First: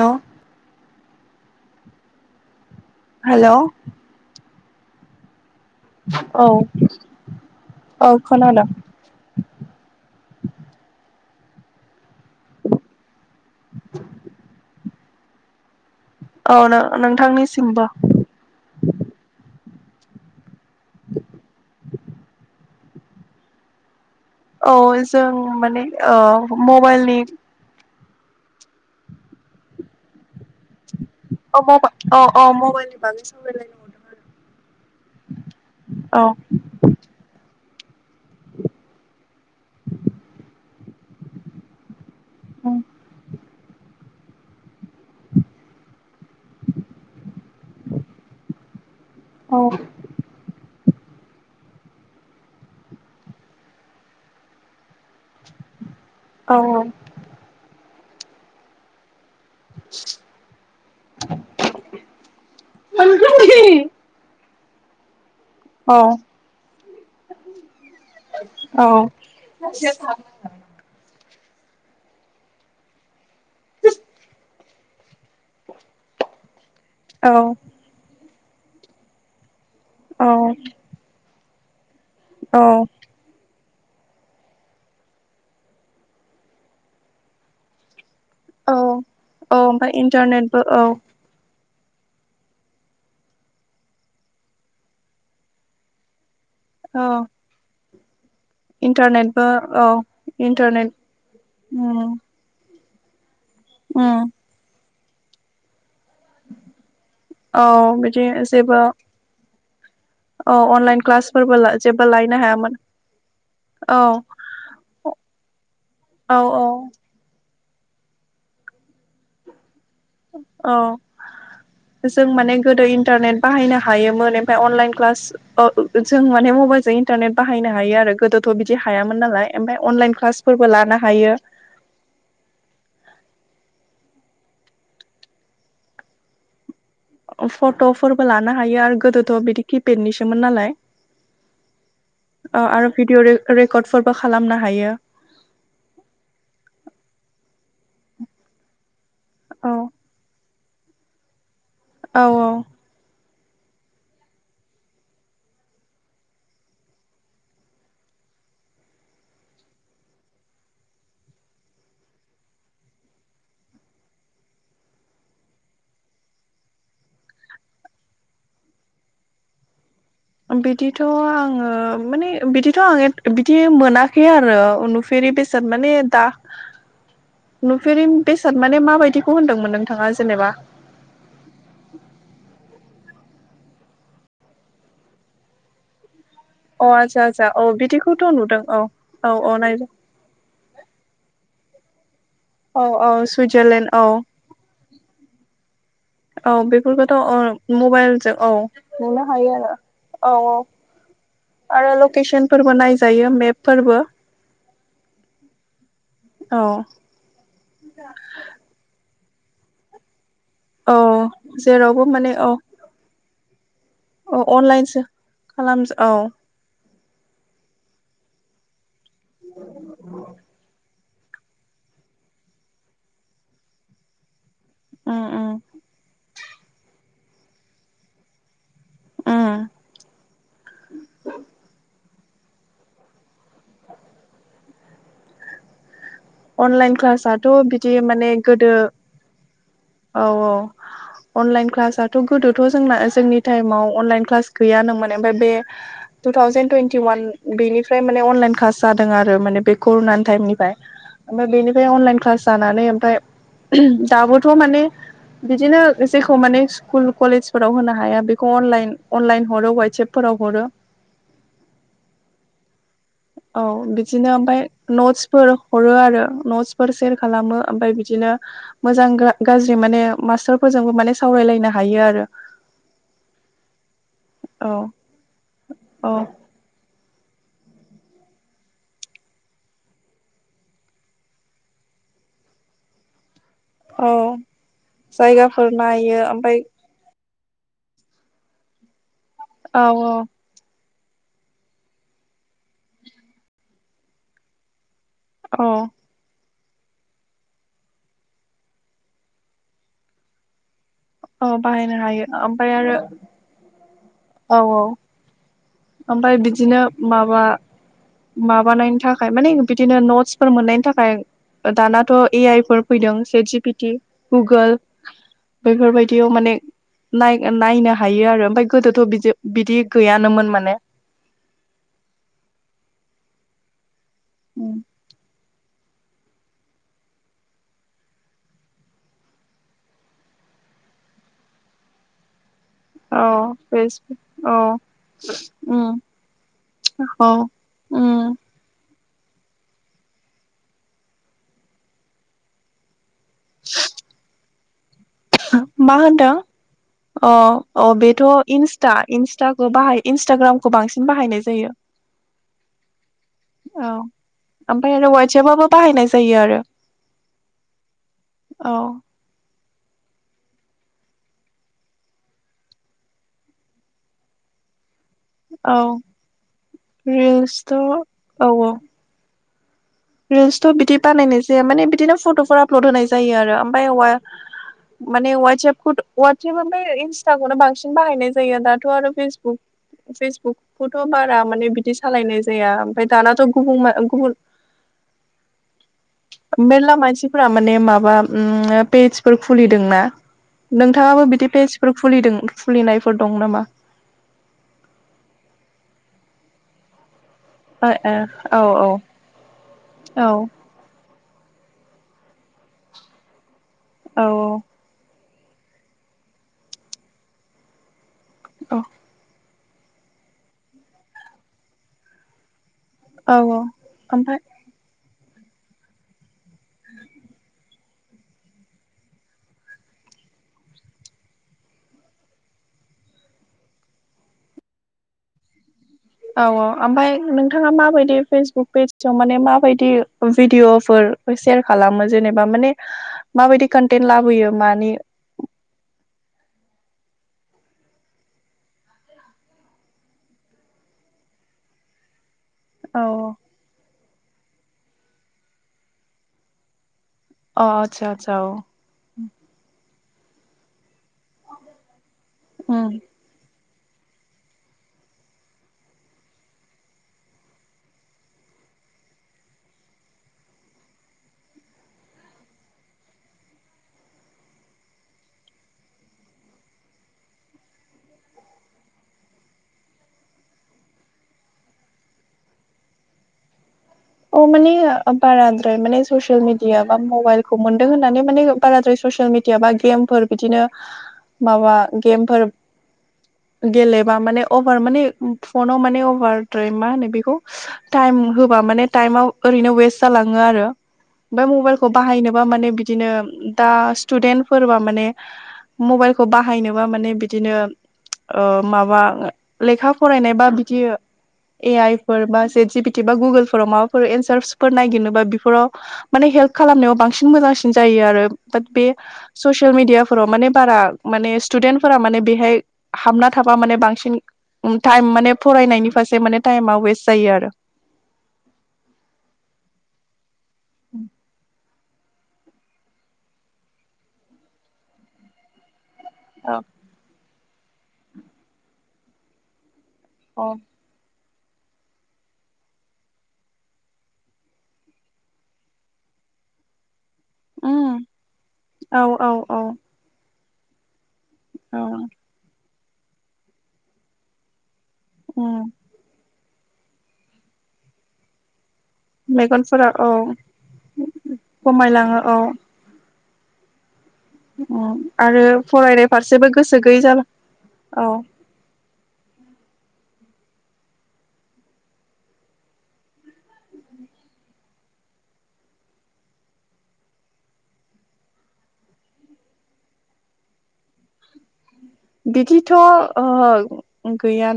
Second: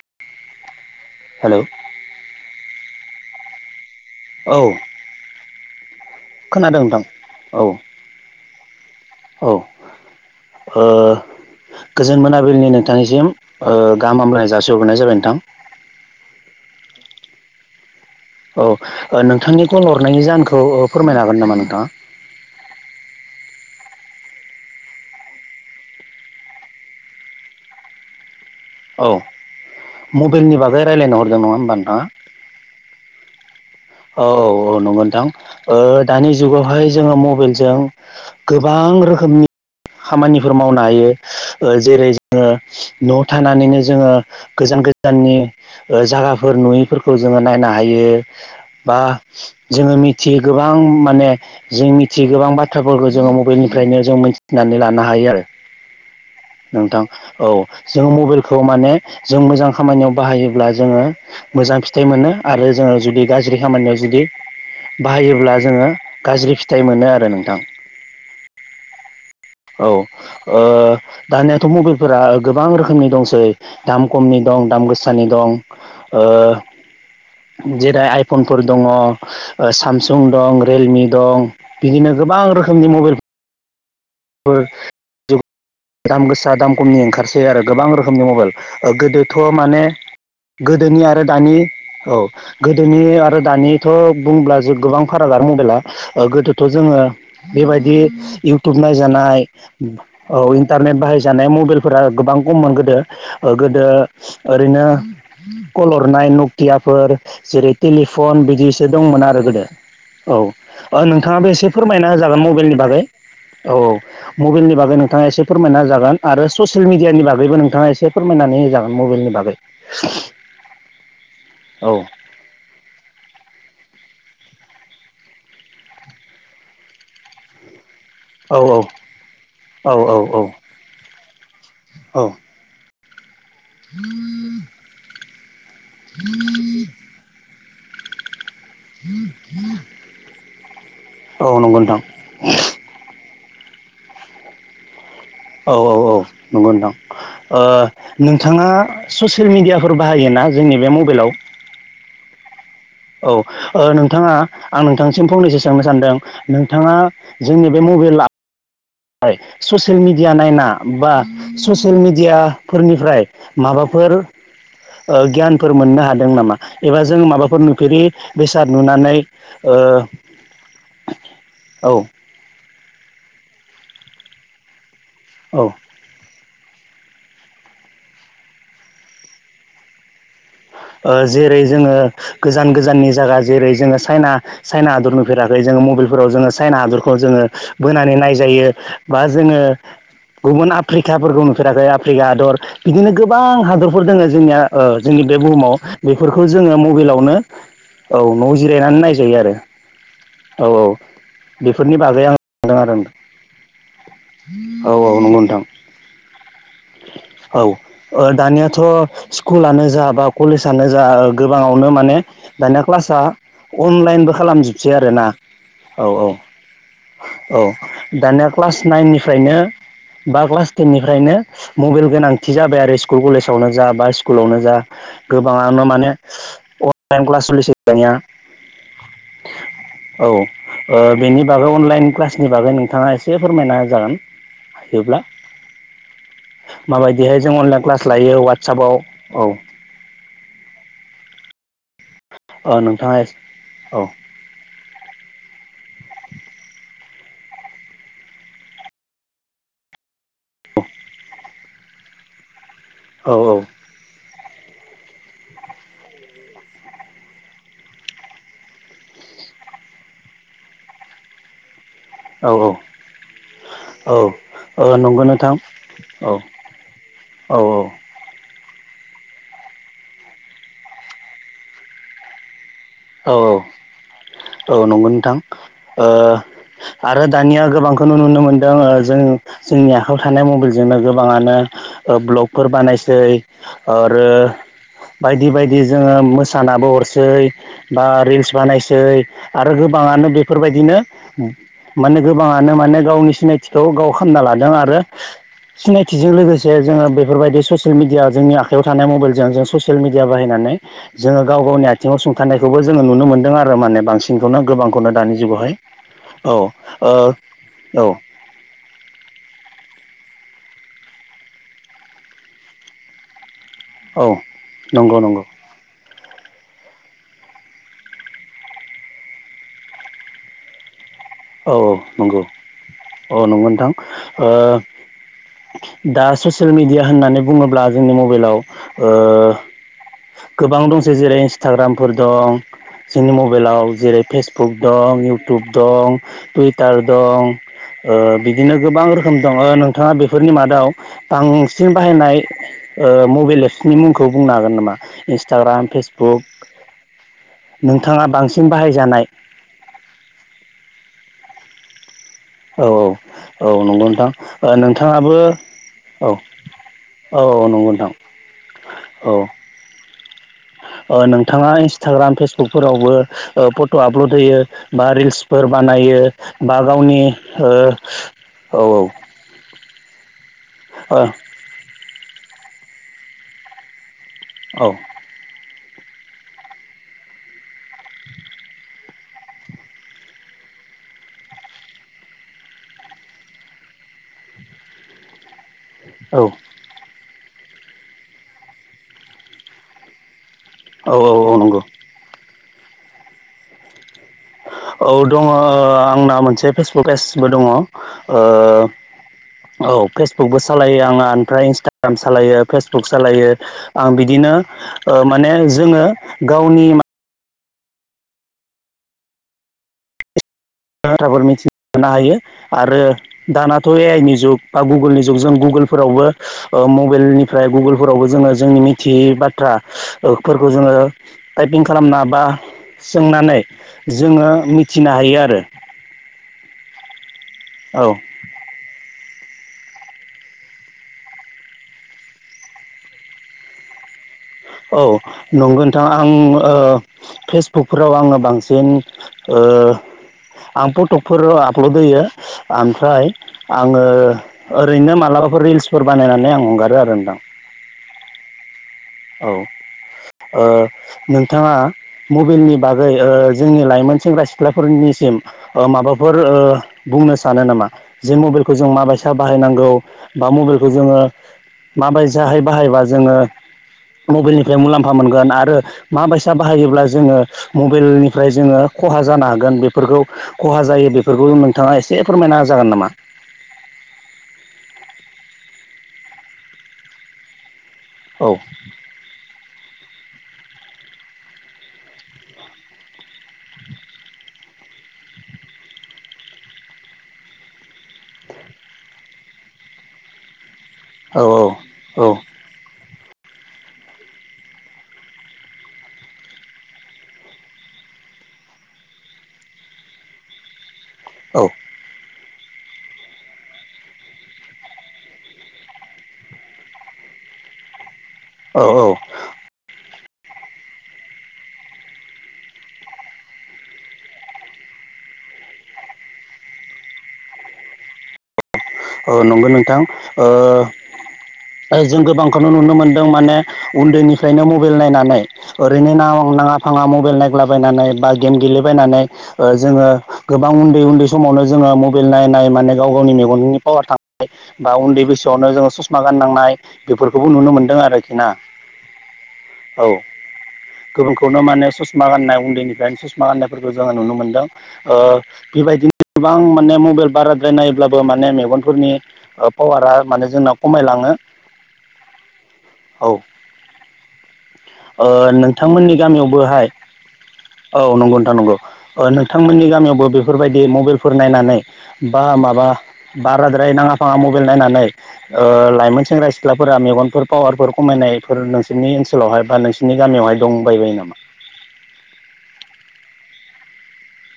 हेल'। Hello. Hello. औ। औ खोनादों नोंथां औ खोनादोंं। औ ओ गोजोन मोनाबिलिनि नोंथांनिसिम ओ गाहाम हामलायनाय जासिहरनाय जाबाय नोंथां। औ नो-नोंथांनिसिमबो। औ नोंथांनि कल हरनायनि जाहोनखौ ओ फोरमायनो हागोन नामा नोंथांङा? औ जों माने ओ मबाइलनि औ मबाइलनि बागै रायलायनो हरदों नङा अ होमबा मबा नोंथाङा अ अ मबाइलनि बागै जों सावरायलायनो हरदो। औ औ औ नंगौ नोंथां ओ आरो दानि जुगावहाय जोङो मबाइल जों गोबां रोखोमनि खामानिफोर मावनो हायो ओ जेरै जो ङो न'आव थानानैनो जोङो गोजान गोजाननि ओ जागाफोर नुयिफोरखौ जोङो नायनो हायो बा औ जोङो मिथियै गोबां माने जों मिथियै गोबां बाथ्राफोरखौ जोङो मबेलनिफ्रायनो जों मिथिनानै लानो हायो आरो औ नोंथां औ जोङो मबेलखौ माने जों मोजां खामानियाव बाहायोब्ला जोङो मोजां फिथाइ मोनो आरो जोङो जुदि गाज्रि खामानियाव जुदि बाहायो ब्ला जोङो गाज्रि फिथाइ मोनो आरो नोंथां औ औ ओ दानियाथ' मबेलफोरा गोबां रोखोमनि दंसै दाम खमनि दं दाम गोसा नि दं ओ जेरै आइफनफोर दङ ओ सामसुं औ दं रियेलमि दं बिदिनो गोबां औ रोखोमनि मबेल फोर [unintelligible] दाम गोसा दाम खमनि ओंखारसै आरो गोबां रो खोमनि मबेल औ गोदोथ' माने ओमफ्राय इन्टारनेटबो औ गोदोनि आरो दानि औ गोदोनि आरो दानिथ' बुंब्ला जे गोबां फारागानो मबेला गोदो थ' जोङो औ बेबायदि इउटुब नायजानाय इन्टारनेटबो औ औ इन्टारनेट बाहाय जानाय मबेलफोरा उम गोबां खममोन गोदो गोदो उम ओरैनो कल लरनाय नकियाफोर औ जेरै बिदि टेलिफन जेबो बिदिसो दंमोन आरो गोदो औ अनलाइन ओ नोंथाङाबो क्लासफोरबो एसे जेबो फोरमायना लायनो होजागोन हायामोन मबाइलनि बागै औ औ मबाइलनि बागै नोंथाङा एसे फोरमायना होजागोन औ आरो औ ससेल मिडियानि बागैल बेबो नोंथाङा एसे फोरमायनानै होजागोन मबेलनि बागै औ औ जों माने गोदो इन्टारनेट बाहायनो हायोमोन अनलाइन क्लास ओ जों माने मबाइलजों इन्टारनेट बाहायनो हायो आरो गोदोथ' औ बिदि हायामोन नालाय ओमफाय औ अनलाइन औ क्लासफोरबो लानो हायो औ [unintelligible] फट'फोरबो लानो हायो आरो गोदोथ' बिदि किपेडनिसोमोन नालाय औ नंगौ नोंथां ओ आरो भिडिअ रि रेकर्डफोरबो खालामनो हायो औ औ औ नंगौ नोंथां ओ नोंथाङा ससियेल औ मिडियाफोर बाहायोना जोंनि बे मबाइलाव औ औ औ ओ नोंथाङा आं नोंथांसिम फंनैसो सोंनो सानदों नोंथाङा जोंनि बे मबे [unintelligible] ससियेल मिडिया नायना बा ससियेल मिडियाफोरनिफ्राय माबा फोर ओ गियानफोर मोननो हादों नामा एबा जों माबाफोर नुफेरि बेसाद नुनानै ओ बिदिथ' आङो औ माने बिदिथ' आं बिदि मोनाखै आरो नु फिरि औ बेसाद माने दा नुफेरि बेसाद माने माबायदिखौ होनदोंमोन नोंथाङा जेनेबा ओ जागा जेरै जोङो चायना चायना हादर नुफैेराखै जोबग मबाइ फोराव जोङो सायना अ हादरखौ आदसा जोङो आदसा औ बोनानै बिदिखौथ' नुदों नायजायो औ बा औ औ जोङो नायदों गुबुन आफ्रिकाफोरखौ नुफेराखै आं फ्रिका हादर औ औ बिदिनो गोबां सुइजारलेण्ड औ हादरफोर दङ जोंनिया ओ जोंनि बे बुहुमाव बेफोरखौ औ जोङो बेफोरखौथ' मब़ऽलावनो औ औ मबाइलजों न' जिरायनानै नुनो नायजायो हायो आरो औ औ आरो बेफोरनि बागै आं लकेसनफोरबो सानदों आरो नायजायो मेपफोरबो औ औ नंगौ नोंथां औ औ ओ दानियाथ' स्कुलानो जा बा कलेजानो औ जा गोबाङावनो जेरावबो माने औ दानिया क्लास आ [unintelligible] अनलाइनबो औ खालामजोबसै अनलाइनसो आरोना औ औ औ दानिया क्लास नाइननिफ्रायनो बा क्लास टेननि ओमफ्रायनो मबाइल गोनांथि जाबाय आरो स्कुल कलेजावनो जा बा स्कुलावनो जा उम उम गोबाङानो माने अनलाइन क्लास [unintelligible] दानिया उम औ बेनि बागै अनलाइन क्लास नि बागै नोंथाङा एसे फोरमायना होजागोन, हायोब्ला। अनलाइन माबायदिहाय क्लासाथ' जों अनलाइन बिदि क्लास माने लायो, गोदो वाटसापआव, औ। औ औ अनलाइन क्लासाथ' गोदोथ' ओ जोंना नोंथाङा जोंनि टाइमाव औ अनलाइन क्लास गैयानोमोन। मोन, ओमफ्राय बे तु थावजेन तुइनति वान, बेनिफ्राय माने अनलाइन क्लास जादों आरो। बेखौ नान ताइमनिफ्राय, ओमफ्राय बिनिफ्राय अनलाइन क्लास जानानै ओमफ्राय, औ दाबो थ माने बिदिनो जेखौ माने स्कुल कलेजफोराव होनो हाया बेखौ अनलाइन अनलाइन हरो वाटसएपफोराव। औ हरो। औ औ। औ औ बिदिनो ओमफ्राय ओ नंगौ नोंथां नटसफोर हरो आरो औ नटसफोर सेर औ खालामो ओमफ्राय बिदि बिदिनो मोजां गाज्रि माने मास्टारफोरजोंबो माने सावरायलायनो हायो आरो। औ औ नंगौ नोंथां। ओ औ आरो दानिया गोबांखौ नो नुनो मोनदों जों जोंनि आखायाव थानाय मबाइलजोंनो गोबाङानो ब्लगफोर बानायसै औ आरो बायदि जायगाफोर बायदि जोङो नायो ओमफ्राय मोसानाबो हरसै। बा रिल्स बानायसै, आरो औ गोबाङानो बेफोरबायदिनो माने गोबाङानो माने गावनि सिनायथिखौ गाव खालामना लादों आरो औ सिनायथिजों लोगोसे से जोङो बेफोरबायदि ससियेल मिडिया जोंनि आखाइायाव थानाय मबाइलजों जोङो ससियेल मिडिया बाहायनानै जोङो औ गाव गावनि बाहायनो आथिङाव हायो ओमफ्राय सुंखानायखौबो आरो जोङो नुनो मोनदों आरो माने बां औ सिनखौनो गोबांखौनो दानि जुगावहाय‌। ओमफ्राय औ बिदिनो ओ माबा औ माबानायनि थाखाय माने बिदिनो नो नतस फोर मोननायनि थाखाय, दानाथ' ए आइ फोर फैदों, चेत जि पि ति औ गुगोल, नंगौ नंगौ बेफोरबायदि याव माने, ना नायनो हायो आरो, ओमफ्राय गोदो थ' बिदी बिदि गैयानोमोन माने। औ नंगौ औ नंगौ नोंथां। ओ दा ससियेल मिडिया होननानै बुङोब्ला जोंनि मबाइलाव ओ गोबां दंसै जेरै इन्सटाग्रामफोर दं, औ जोंनि मबाइलाव फेसबुक जेरै औ फेसबुक दं, इउटुब उम दं, टुइटार औ दं, ओ उम बिदिनो गोबां रोखोम रोखोम दङ नोंथाङा बेफोरनि मादाव बांसिन बाहायनाय ओ मबाइल एप्सनि मुंखौ बुंनो हागोन नामा? इन्सटाग्राम मा होनदों फेसबुक अ अ नोंथाङा बेथ' बांसिन इन्स्टा बाहायजानाय इन्सताखौ बाहाय इन्स्टाग्रामखौ बांसिन बाहायनाय जायो। औ औ नंगौ नोंथां। ओमफ्राय आरो नोंथाङाबो, वाट्सएपआबो बाहायनाय औ। जायो आरो औ नंगौ नोंथां। औ औ। नोंथाङा इन्सटाग्राम फेसबुकफोरावबो फट' आपल'ड होयो बा रिल्सफोर औ बानायो, बा गावनि रिल्सथ' औ ओ, औ। [unintelligible] रिल्सथ' बिदि ओ बानायनाय जाया माने बिदिनो फट'फोर आपलड होनाय जायो आरो ओमफ्राय औवा औ माने वाटसाब वाटसेप ओमफ्राय इन्स्टाखौनो बांसिन बाहायनाय जायो दाथ' आरो फेसबुक फेसबुक खौथ' बारा माने बिदि सालायनाय जाया ओमफ्राय दानाथ' गुब गुबुन औ मेरला मानसिफोरा माने माबा पेजफोर खुलिदोंना। औ नोंथाङाबो औ बिदि औ नंगौ पेजफोर खुलिदों खुलिनायफोर दं नामा? औ दङ आंना मोनसे फेसबुक पेज। बो दङ। ओ ओ ओ औ फेसबुकबो सालायो आंहा ओमफ्राय इन्सटाग्राम सालायो फेसबुक सालायो आं औ बिदिनो ओ माने जोंङो गावनि औ बाथफोर मिथि हायो आरो औ दानाथ' ए आइ ओमफ्राय नि जुग बा गुगोलनि जुग जों गुगोल फोरावबो मबाइलनिफ्राय गुगोलफोरावबो जोंङो जोंनि मिथियै बाथ्रा फोरखौ जोङो टाइपिं खालामना बा सोंनानै जोङो मिथिनो हायो आरो औ औ ओमफ्राय नोंथाङा औ माबायदि फेसबुक पेज दं माने माबायदि बिदिय फोर सायार खालामो जेनेबा म औ नंगौ नोंथां आं फेसबुकफोराव आङो बांसिन आं फतक फोर आपलद होयोऊ औ ओमफ्राय आंङो ओरैनो मालाबाफोर रिल्सफोर बानायनानै आं हंगारो आरो नोंथां अ आतसा आतसा औ क्षयशश औ ओ नोंथाङाओ मबाइलनि उम बागैओऔ़न जोंनि लाइमोन सेंग्रा सिख्लाफोरनिसिम माबाफोर बुंनो सानो नामा जे मबाइल मबाइखौ जों माबायसा बाहायनांगौ बा मबाइलखौ जोऔङो माबायदि जाहाय बाहायबा जोंङो मबाइलनिफ्राय मुलाम्फा मोनगोन आरो माबायसा बाहायोब्ला जोघङो मबाइलनिफ्राय जोंङो खहा जानो हागोन बेफोरखौ खहा जायो बेफोरखौ नोंथाङा एसे फोरमायना जागोन नामा अ माने बाराद्राय माने ससिल मिडिया बा मबाइल खौ मोन होननानै मान औ बाद्राय ससियेल मिडिया बा गेमफोर बिदिनो माबा गेमफोर गेलेबा माने अभार माने फनाव माने अभार्र मा होनो बेखौ टाइम होबा माने टाइमाव ओरैनो वेस्ट जालाङो आरो ओमफफ्राय औ मबाइलखौ औ बाहायनोबा माने बिदिनो दा स्टुदेन्ट फोरबा माने मबाइलखौ बाहायनोबा माने बिदिनो माबा लेखा फरायनाय बा बिदि औ ए आइ फोर बा जि पिटि बा गुगोलफोराव माबा फोर एनसार्सफोर ननायागिरनोबा बेफोराव माने हेल्प खालामनायाव बांसिन मोजांसिन जायो आरो दा बे औ ससियेल मिडिया फोराव माने बारा माने स्टुडेन्टफोरा माने बेहाय हाबना थाबा माने बांसिन टाइम माने फरायनायनि फारसे माने टाइमा वेस्त जायो आरो नंगौ नोंथां जों गोबांखौनो नुनो मोनदों माने उन्दैनिफ्रायनो मबाइल नायनानै ओरैनो न औ नांङा फाङा मबाइल नायगलाबायनानै बा गेम गेलेबायनानै जोङो औ गोबां उन्दै उन्दै समावनो जोङो मबाइल नाय नाय माने गाव गावनि मेगननि पार थांनाय बा उन्दै बैसोआवनो जोङो ससमा गाननांनाय बेफोरखौबो नुनो मोनदों उम आरोखि ना औ औ औ औ गुबुनखौनो औ माने ससमा गाननाय उन्दैनिफ्रायनो ससमा गाननायफोरखौ जोङो नुनो मोनदों ओ उम। बेबायदिनो गोबां माने मबाइल बाराद्राय नायोब्लाबो माने मेगन फोरनि मेगनफोरा औ पावारा माने जोंनाव खमायलाङो खमायलाङो औ औ उम आरो फरायनाय नोंथांमोननि फारसेबो गोसो गामियावबोहाय गैयै जाला औ नंगौ नोथां नंगौ बिथांमोननि गामियावबो बेफोरबायदि मबाइलफोर नायनानै बा माबा बाराद्राय नाङा फाङा मबाइल नायनानै ओ लाइमोन सेंग्रा सिख्लाफोरा मेगनफोर पावारफोर खमायनाय फोर नोंसोरनि ओनसोलावहाय बा नोंसोरनि गामियावहाय दंबायबायो नामा बिदिथ' गैया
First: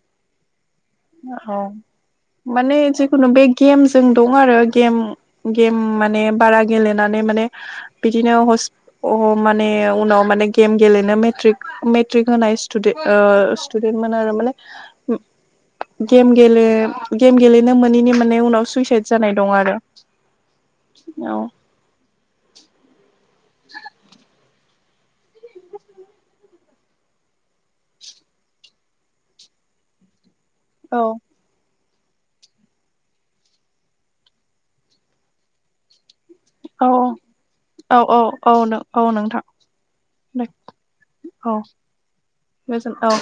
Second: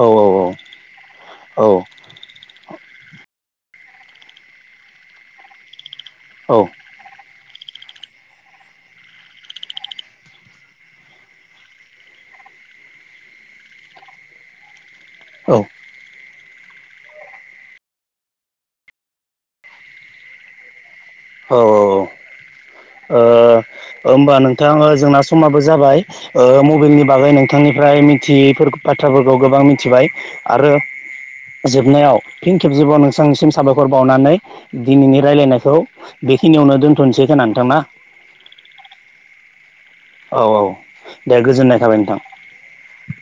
औ औ औ औ माने जेखुनु बै गेमजों दं आरो गेम गेम माने औ बारा गेलेनानै माने बिदिनो माने उनाव माने गेम गेलेनो मेट्रिक मेट्रिक होनाय ओ स्थुदेन्थ मोना आरो माने औ गेम गेले गेम गेलेनो मोनैनि माने उनाव सुइसाइद जानाय दं आरो [inaudible] औ औ औ ओ होमबा नों थां जोंना समाबो जाबाय ओ मबाइलनि बागै नोंथांनिफ्राय मिथियै बाथ्राफोरखौ गोबां बां मिथिबाय आरो औ जोबनायाव फिन खेबजबाव नोंसांनिसिम साबायखर बावनानै दिनैनि रायलायनायखौ बेखिनियावनो औ दोनथनोसै होन्नानै औ औ औ औ नोंथां औ औ दे औ गोजोननाय थाबाय नोंथां। गोजोन औ